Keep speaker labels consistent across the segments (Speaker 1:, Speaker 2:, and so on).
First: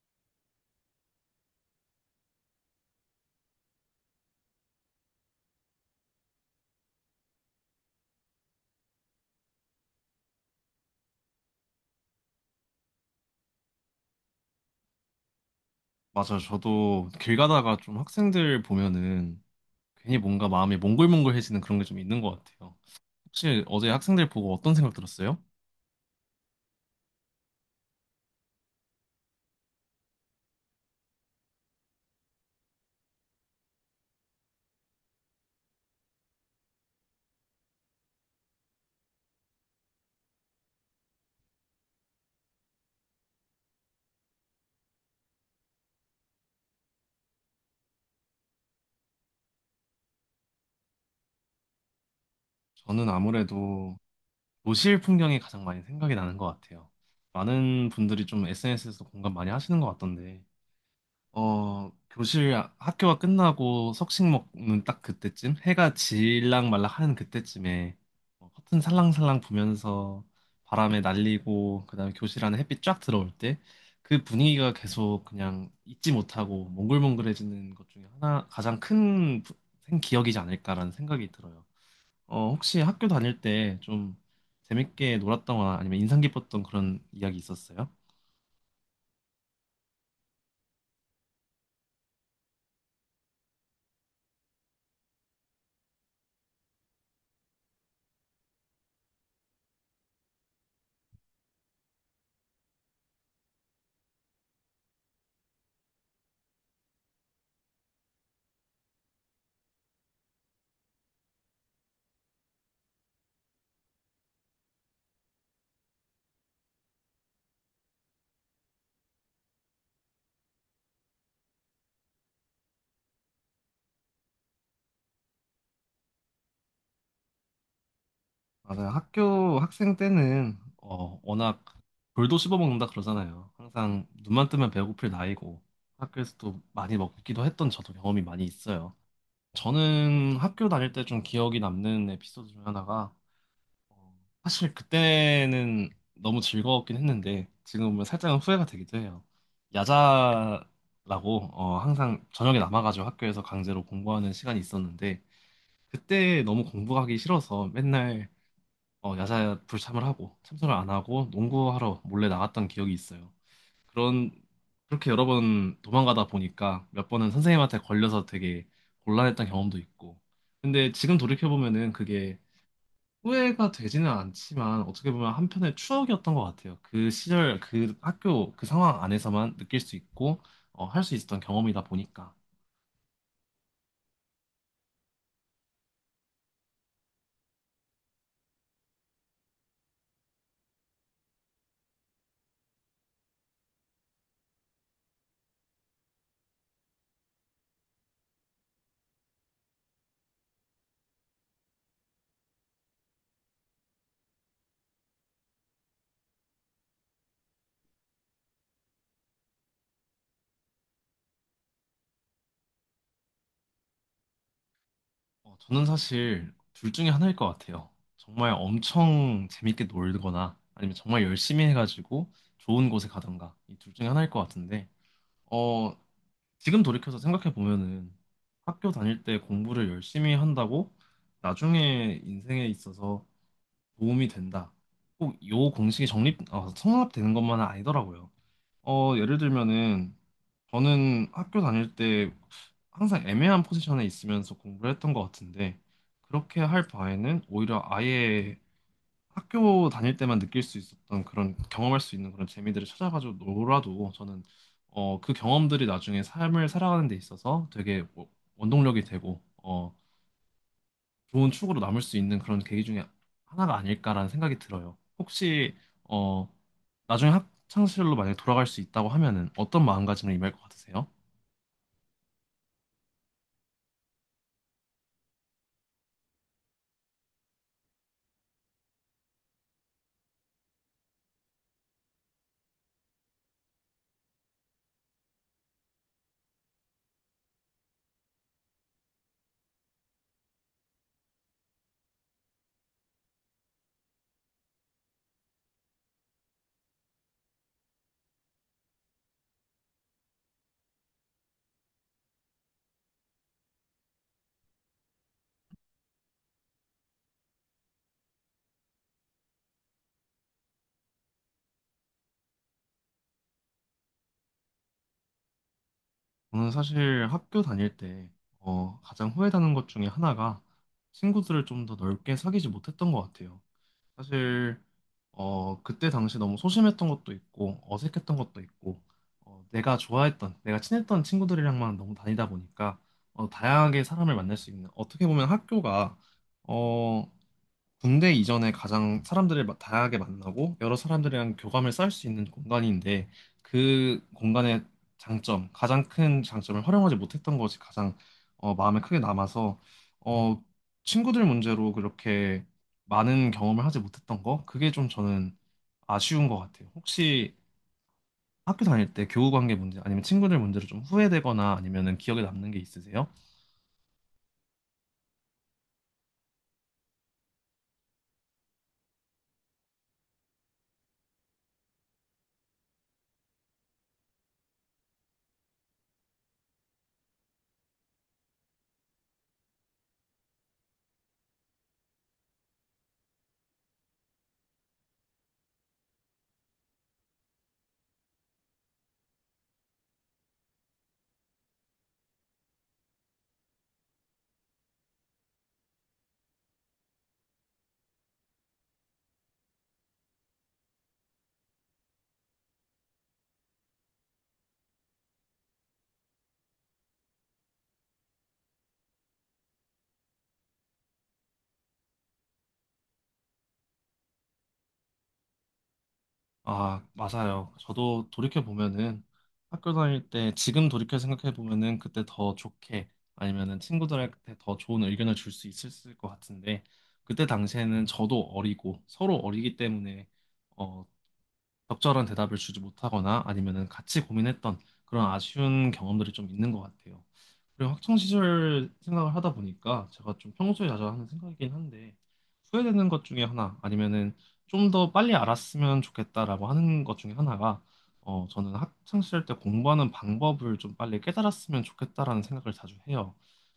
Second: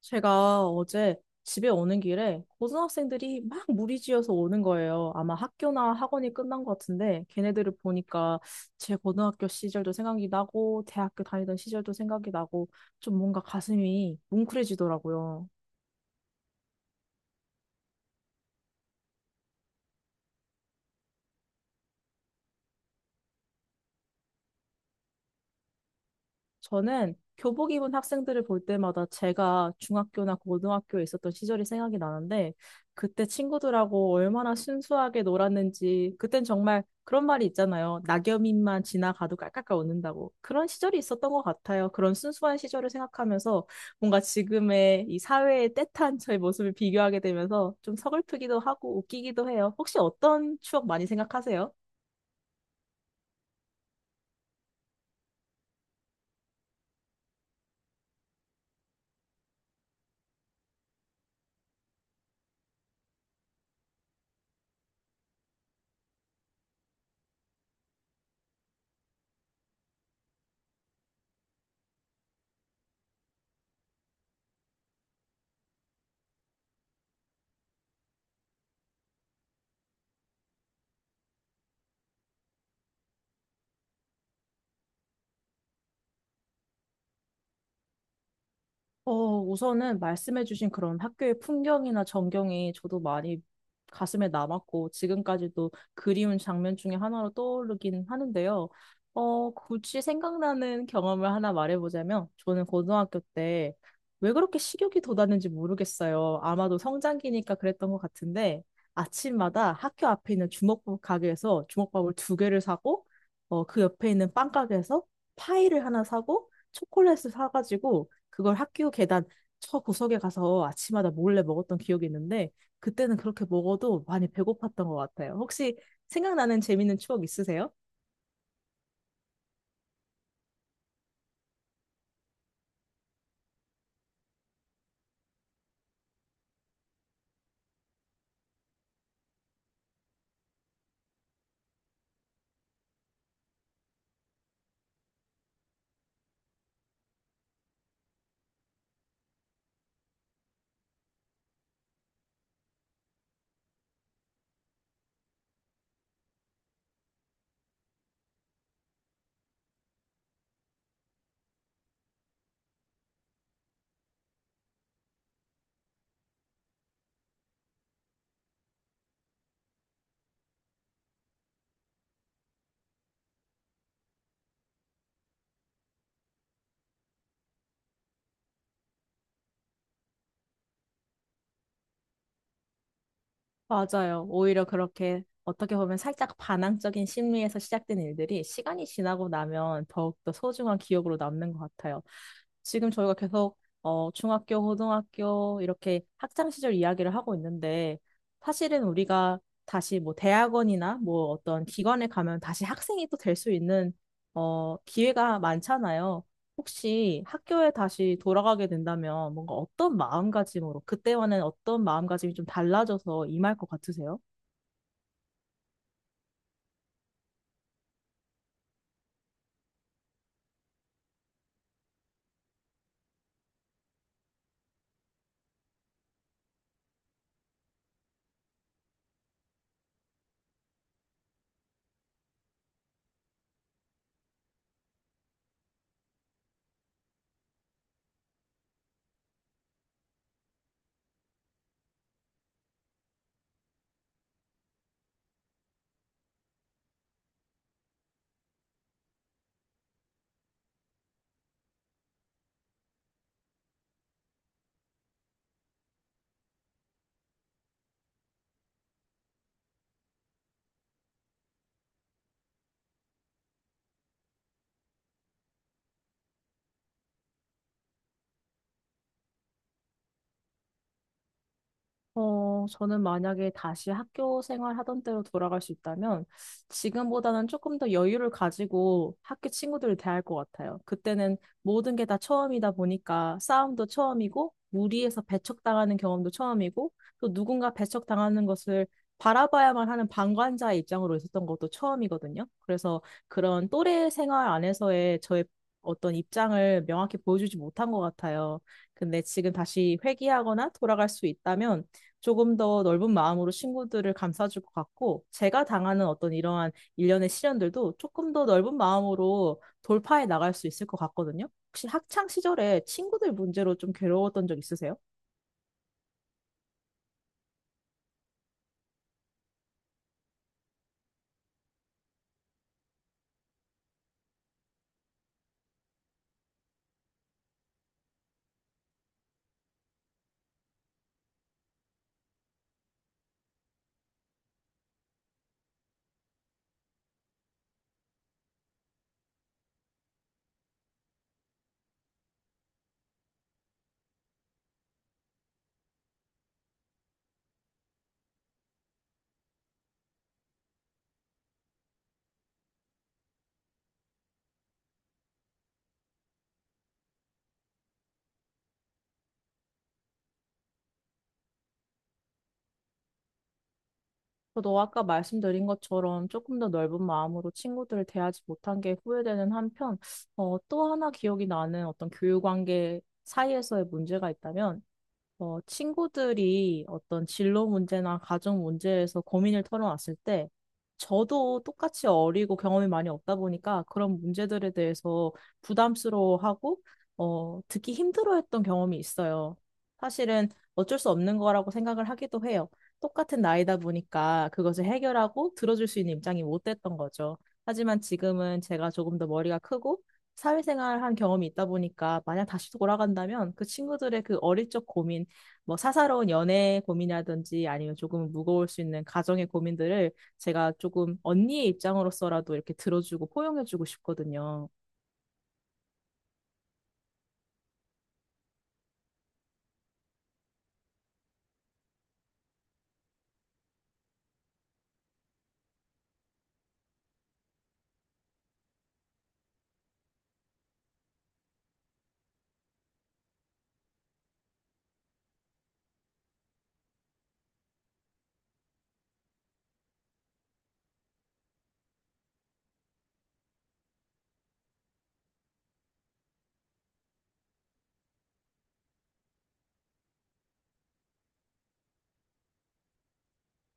Speaker 1: 제가 어제 집에 오는 길에 고등학생들이 막 무리지어서 오는 거예요. 아마 학교나 학원이 끝난 것 같은데 걔네들을 보니까 제 고등학교 시절도 생각이 나고 대학교 다니던 시절도 생각이 나고 좀 뭔가 가슴이 뭉클해지더라고요.
Speaker 2: 맞아요. 저도 길 가다가 좀 학생들 보면은 괜히 뭔가 마음이 몽글몽글해지는 그런 게 좀 있는 것 같아요. 혹시 어제 학생들 보고 어떤 생각 들었어요?
Speaker 1: 저는 교복 입은 학생들을 볼 때마다 제가 중학교나 고등학교에 있었던 시절이 생각이 나는데 그때 친구들하고 얼마나 순수하게 놀았는지 그땐 정말 그런 말이 있잖아요. 낙엽잎만 지나가도 깔깔깔 웃는다고. 그런 시절이 있었던 것 같아요. 그런 순수한 시절을 생각하면서 뭔가 지금의 이 사회의 떼탄 저의 모습을 비교하게 되면서 좀 서글프기도 하고 웃기기도 해요. 혹시 어떤 추억 많이 생각하세요?
Speaker 2: 저는 아무래도 도시 풍경이 가장 많이 생각이 나는 것 같아요. 많은 분들이 좀 SNS에서 공감 많이 하시는 것 같던데, 학교가 끝나고 석식 먹는 딱 그때쯤, 해가 질랑 말락 하는 그때쯤에 커튼 살랑살랑 부면서 바람에 날리고, 그다음에 교실 안에 햇빛 쫙 들어올 때, 그 분위기가 계속 그냥 잊지 못하고 몽글몽글해지는 것 중에 하나, 가장 큰 기억이지 않을까라는 생각이 들어요. 혹시 학교 다닐 때 좀 재밌게 놀았던 거나 아니면 인상 깊었던 그런 이야기 있었어요?
Speaker 1: 우선은 말씀해주신 그런 학교의 풍경이나 전경이 저도 많이 가슴에 남았고, 지금까지도 그리운 장면 중에 하나로 떠오르긴 하는데요. 굳이 생각나는 경험을 하나 말해보자면, 저는 고등학교 때 왜 그렇게 식욕이 돋았는지 모르겠어요. 아마도 성장기니까 그랬던 것 같은데, 아침마다 학교 앞에 있는 주먹밥 가게에서 주먹밥을 두 개를 사고, 그 옆에 있는 빵 가게에서 파이를 하나 사고, 초콜릿을 사가지고, 그걸 학교 계단 저 구석에 가서 아침마다 몰래 먹었던 기억이 있는데 그때는 그렇게 먹어도 많이 배고팠던 것 같아요. 혹시 생각나는 재밌는 추억 있으세요?
Speaker 2: 맞아요. 학교 학생 때는 워낙 돌도 씹어먹는다 그러잖아요. 항상 눈만 뜨면 배고플 나이고, 학교에서도 많이 먹기도 했던 저도 경험이 많이 있어요. 저는 학교 다닐 때 좀 기억이 남는 에피소드 중 하나가, 어, 사실 그때는 너무 즐거웠긴 했는데 지금 보면 살짝은 후회가 되기도 해요. 야자라고 항상 저녁에 남아가지고 학교에서 강제로 공부하는 시간이 있었는데, 그때 너무 공부하기 싫어서 맨날 야자 불참을 하고 참석을 안 하고 농구하러 몰래 나갔던 기억이 있어요. 그런 그렇게 여러 번 도망가다 보니까 몇 번은 선생님한테 걸려서 되게 곤란했던 경험도 있고. 근데 지금 돌이켜 보면은 그게 후회가 되지는 않지만 어떻게 보면 한편의 추억이었던 것 같아요. 그 시절, 그 학교, 그 상황 안에서만 느낄 수 있고 할수 있었던 경험이다 보니까.
Speaker 1: 맞아요. 오히려 그렇게 어떻게 보면 살짝 반항적인 심리에서 시작된 일들이 시간이 지나고 나면 더욱더 소중한 기억으로 남는 것 같아요. 지금 저희가 계속 중학교, 고등학교 이렇게 학창 시절 이야기를 하고 있는데 사실은 우리가 다시 뭐 대학원이나 뭐 어떤 기관에 가면 다시 학생이 또 될 수 있는 기회가 많잖아요. 혹시 학교에 다시 돌아가게 된다면 뭔가 어떤 마음가짐으로, 그때와는 어떤 마음가짐이 좀 달라져서 임할 것 같으세요?
Speaker 2: 저는 사실 둘 중에 하나일 것 같아요. 정말 엄청 재밌게 놀거나 아니면 정말 열심히 해가지고 좋은 곳에 가던가, 이 둘 중에 하나일 것 같은데, 어, 지금 돌이켜서 생각해 보면은, 학교 다닐 때 공부를 열심히 한다고 나중에 인생에 있어서 도움이 된다, 꼭 요 공식이 성립되는 것만은 아니더라고요. 예를 들면은, 저는 학교 다닐 때 항상 애매한 포지션에 있으면서 공부를 했던 것 같은데, 그렇게 할 바에는 오히려 아예 학교 다닐 때만 느낄 수 있었던 그런 경험할 수 있는 그런 재미들을 찾아가지고 놀아도, 저는 그 경험들이 나중에 삶을 살아가는 데 있어서 되게 뭐 원동력이 되고, 좋은 추억으로 남을 수 있는 그런 계기 중에 하나가 아닐까라는 생각이 들어요. 혹시 어 나중에 학창 시절로 만약에 돌아갈 수 있다고 하면은 어떤 마음가짐을 임할 것 같으세요?
Speaker 1: 저는 만약에 다시 학교 생활 하던 때로 돌아갈 수 있다면 지금보다는 조금 더 여유를 가지고 학교 친구들을 대할 것 같아요. 그때는 모든 게 다 처음이다 보니까 싸움도 처음이고 무리해서 배척당하는 경험도 처음이고 또 누군가 배척당하는 것을 바라봐야만 하는 방관자의 입장으로 있었던 것도 처음이거든요. 그래서 그런 또래 생활 안에서의 저의 어떤 입장을 명확히 보여주지 못한 것 같아요. 근데 지금 다시 회귀하거나 돌아갈 수 있다면 조금 더 넓은 마음으로 친구들을 감싸줄 것 같고, 제가 당하는 어떤 이러한 일련의 시련들도 조금 더 넓은 마음으로 돌파해 나갈 수 있을 것 같거든요. 혹시 학창 시절에 친구들 문제로 좀 괴로웠던 적 있으세요?
Speaker 2: 저는 사실 학교 다닐 때 가장 후회되는 것 중에 하나가 친구들을 좀 더 넓게 사귀지 못했던 것 같아요. 사실 그때 당시 너무 소심했던 것도 있고 어색했던 것도 있고, 내가 친했던 친구들이랑만 너무 다니다 보니까, 다양하게 사람을 만날 수 있는, 어떻게 보면 학교가 어, 군대 이전에 가장 사람들을 다양하게 만나고 여러 사람들이랑 교감을 쌓을 수 있는 공간인데, 그 공간의 가장 큰 장점을 활용하지 못했던 것이 가장 마음에 크게 남아서, 어, 친구들 문제로 그렇게 많은 경험을 하지 못했던 거, 그게 좀 저는 아쉬운 것 같아요. 혹시 학교 다닐 때 교우 관계 문제 아니면 친구들 문제로 좀 후회되거나 아니면은 기억에 남는 게 있으세요?
Speaker 1: 저도 아까 말씀드린 것처럼 조금 더 넓은 마음으로 친구들을 대하지 못한 게 후회되는 한편, 또 하나 기억이 나는 어떤 교육 관계 사이에서의 문제가 있다면, 친구들이 어떤 진로 문제나 가정 문제에서 고민을 털어놨을 때, 저도 똑같이 어리고 경험이 많이 없다 보니까 그런 문제들에 대해서 부담스러워하고, 듣기 힘들어했던 경험이 있어요. 사실은 어쩔 수 없는 거라고 생각을 하기도 해요. 똑같은 나이다 보니까 그것을 해결하고 들어줄 수 있는 입장이 못 됐던 거죠. 하지만 지금은 제가 조금 더 머리가 크고, 사회생활 한 경험이 있다 보니까 만약 다시 돌아간다면 그 친구들의 그 어릴 적 고민 뭐 사사로운 연애 고민이라든지 아니면 조금 무거울 수 있는 가정의 고민들을 제가 조금 언니의 입장으로서라도 이렇게 들어주고 포용해주고 싶거든요.
Speaker 2: 아, 맞아요. 저도 돌이켜보면은 학교 다닐 때, 지금 돌이켜 생각해보면은 그때 더 좋게 아니면은 친구들한테 더 좋은 의견을 줄 수 있었을 것 같은데, 그때 당시에는 저도 어리고 서로 어리기 때문에 어, 적절한 대답을 주지 못하거나 아니면은 같이 고민했던, 그런 아쉬운 경험들이 좀 있는 것 같아요. 그리고 학창 시절 생각을 하다 보니까 제가 좀 평소에 자주 하는 생각이긴 한데, 후회되는 것 중에 하나, 아니면은 좀 더 빨리 알았으면 좋겠다라고 하는 것 중에 하나가, 저는 학창 시절 때 공부하는 방법을 좀 빨리 깨달았으면 좋겠다라는 생각을 자주 해요.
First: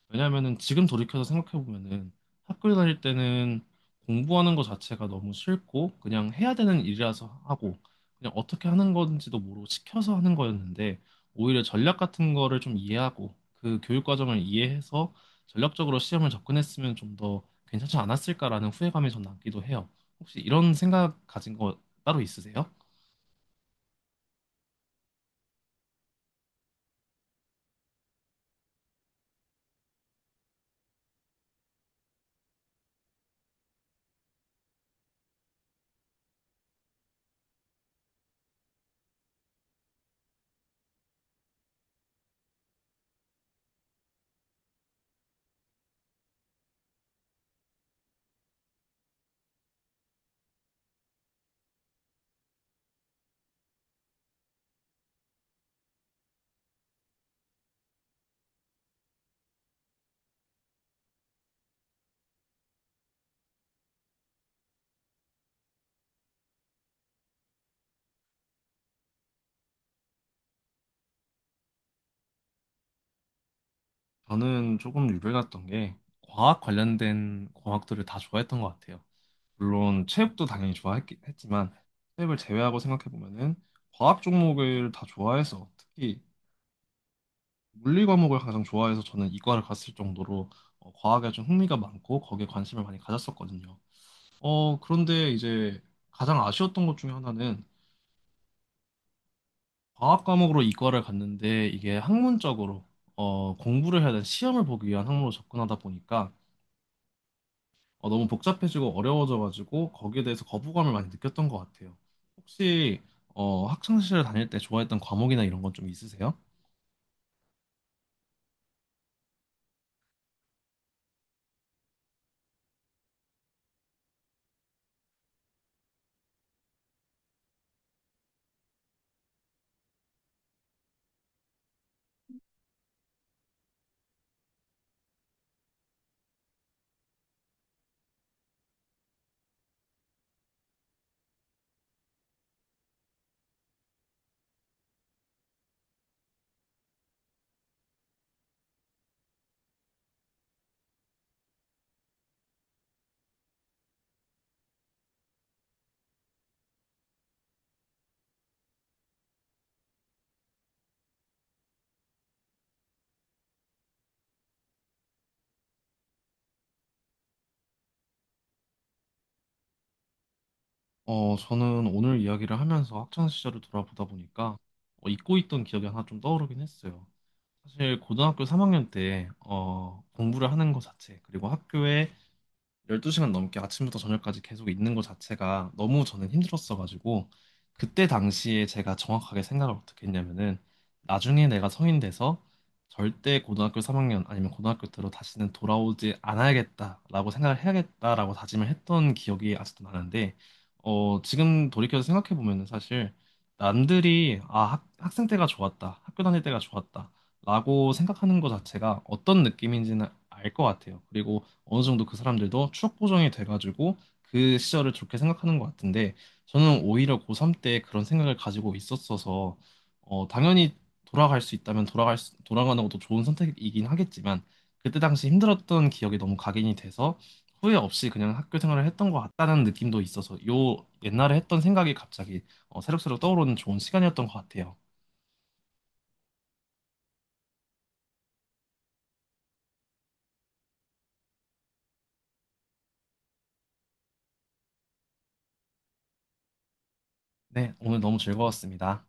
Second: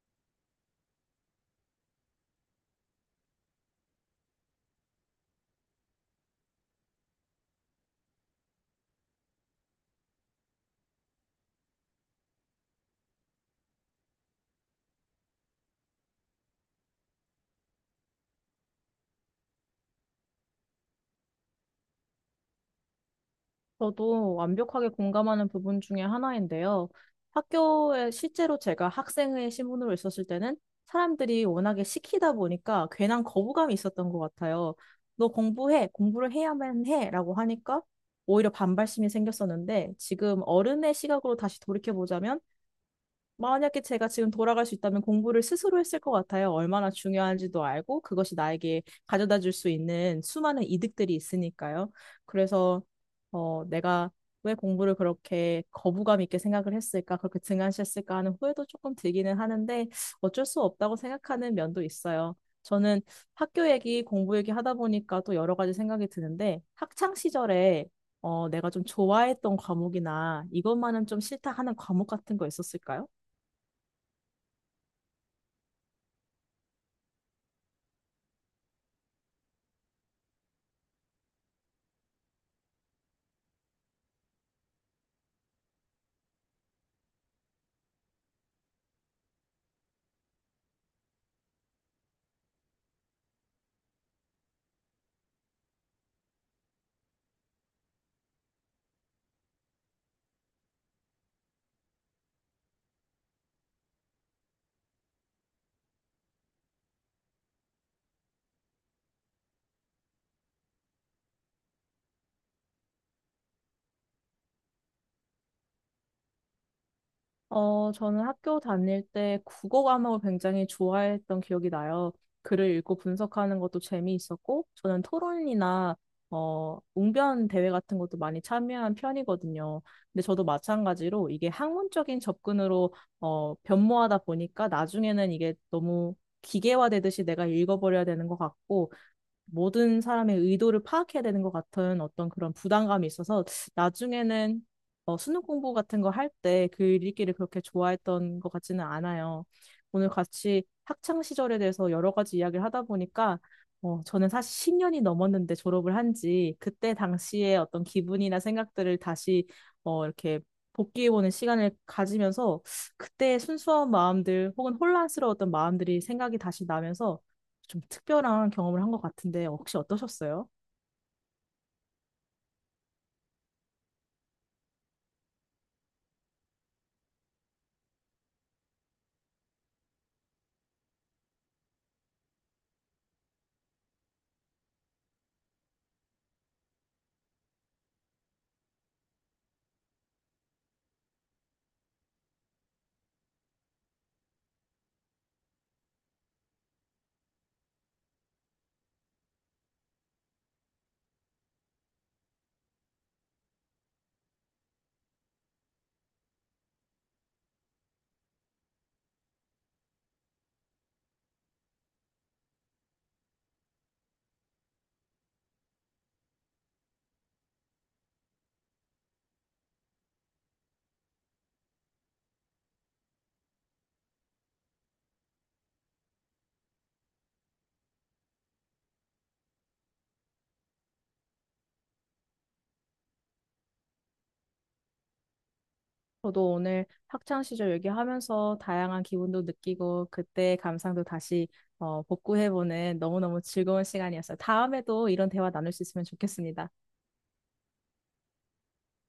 Speaker 2: 왜냐면은 지금 돌이켜서 생각해 보면은, 학교 다닐 때는 공부하는 것 자체가 너무 싫고 그냥 해야 되는 일이라서 하고, 그냥 어떻게 하는 건지도 모르고 시켜서 하는 거였는데, 오히려 전략 같은 거를 좀 이해하고 그 교육 과정을 이해해서 전략적으로 시험을 접근했으면 좀 더 괜찮지 않았을까라는 후회감이 좀 남기도 해요. 혹시 이런 생각 가진 거 따로 있으세요?
Speaker 1: 저도 완벽하게 공감하는 부분 중에 하나인데요. 학교에 실제로 제가 학생의 신분으로 있었을 때는 사람들이 워낙에 시키다 보니까 괜한 거부감이 있었던 것 같아요. 너 공부해, 공부를 해야만 해 라고 하니까 오히려 반발심이 생겼었는데 지금 어른의 시각으로 다시 돌이켜보자면 만약에 제가 지금 돌아갈 수 있다면 공부를 스스로 했을 것 같아요. 얼마나 중요한지도 알고 그것이 나에게 가져다 줄 수 있는 수많은 이득들이 있으니까요. 그래서 내가 왜 공부를 그렇게 거부감 있게 생각을 했을까, 그렇게 등한시했을까 하는 후회도 조금 들기는 하는데 어쩔 수 없다고 생각하는 면도 있어요. 저는 학교 얘기, 공부 얘기 하다 보니까 또 여러 가지 생각이 드는데 학창 시절에 내가 좀 좋아했던 과목이나 이것만은 좀 싫다 하는 과목 같은 거 있었을까요?
Speaker 2: 저는 조금 유별났던 게 과학 관련된 과학들을 다 좋아했던 것 같아요. 물론 체육도 당연히 좋아했지만, 체육을 제외하고 생각해 보면은 과학 종목을 다 좋아해서, 특히 물리 과목을 가장 좋아해서 저는 이과를 갔을 정도로 과학에 좀 흥미가 많고 거기에 관심을 많이 가졌었거든요. 그런데 이제 가장 아쉬웠던 것 중에 하나는, 과학 과목으로 이과를 갔는데 이게 학문적으로, 공부를 해야 되는 시험을 보기 위한 학문으로 접근하다 보니까, 너무 복잡해지고 어려워져가지고 거기에 대해서 거부감을 많이 느꼈던 것 같아요. 혹시 학창시절 다닐 때 좋아했던 과목이나 이런 건 좀 있으세요?
Speaker 1: 저는 학교 다닐 때 국어 과목을 굉장히 좋아했던 기억이 나요. 글을 읽고 분석하는 것도 재미있었고, 저는 토론이나 웅변 대회 같은 것도 많이 참여한 편이거든요. 근데 저도 마찬가지로 이게 학문적인 접근으로 변모하다 보니까 나중에는 이게 너무 기계화되듯이 내가 읽어버려야 되는 것 같고, 모든 사람의 의도를 파악해야 되는 것 같은 어떤 그런 부담감이 있어서 나중에는 수능 공부 같은 거 할 때 글 읽기를 그렇게 좋아했던 것 같지는 않아요. 오늘 같이 학창 시절에 대해서 여러 가지 이야기를 하다 보니까 저는 사실 10년이 넘었는데 졸업을 한지 그때 당시의 어떤 기분이나 생각들을 다시 이렇게 복귀해보는 시간을 가지면서 그때의 순수한 마음들 혹은 혼란스러웠던 마음들이 생각이 다시 나면서 좀 특별한 경험을 한 것 같은데 혹시 어떠셨어요?
Speaker 2: 저는 오늘 이야기를 하면서 학창시절을 돌아보다 보니까 잊고 있던 기억이 하나 좀 떠오르긴 했어요. 사실 고등학교 3학년 때, 공부를 하는 것 자체, 그리고 학교에 12시간 넘게 아침부터 저녁까지 계속 있는 것 자체가 너무 저는 힘들었어가지고, 그때 당시에 제가 정확하게 생각을 어떻게 했냐면은, 나중에 내가 성인 돼서 절대 고등학교 3학년 아니면 고등학교 때로 다시는 돌아오지 않아야겠다라고 생각을 해야겠다라고 다짐을 했던 기억이 아직도 나는데, 지금 돌이켜서 생각해 보면은, 사실 남들이 학생 때가 좋았다, 학교 다닐 때가 좋았다 라고 생각하는 것 자체가 어떤 느낌인지는 알 것 같아요. 그리고 어느 정도 그 사람들도 추억 보정이 돼가지고 그 시절을 좋게 생각하는 것 같은데, 저는 오히려 고3 때 그런 생각을 가지고 있었어서, 당연히 돌아갈 수 있다면 돌아가는 것도 좋은 선택이긴 하겠지만, 그때 당시 힘들었던 기억이 너무 각인이 돼서 후회 없이 그냥 학교 생활을 했던 것 같다는 느낌도 있어서, 요 옛날에 했던 생각이 갑자기 새록새록 떠오르는 좋은 시간이었던 것 같아요.
Speaker 1: 저도 오늘 학창 시절 얘기하면서 다양한 기분도 느끼고 그때 감상도 다시 복구해보는 너무너무 즐거운 시간이었어요. 다음에도 이런 대화 나눌 수 있으면 좋겠습니다.
Speaker 2: 네, 오늘 너무 즐거웠습니다.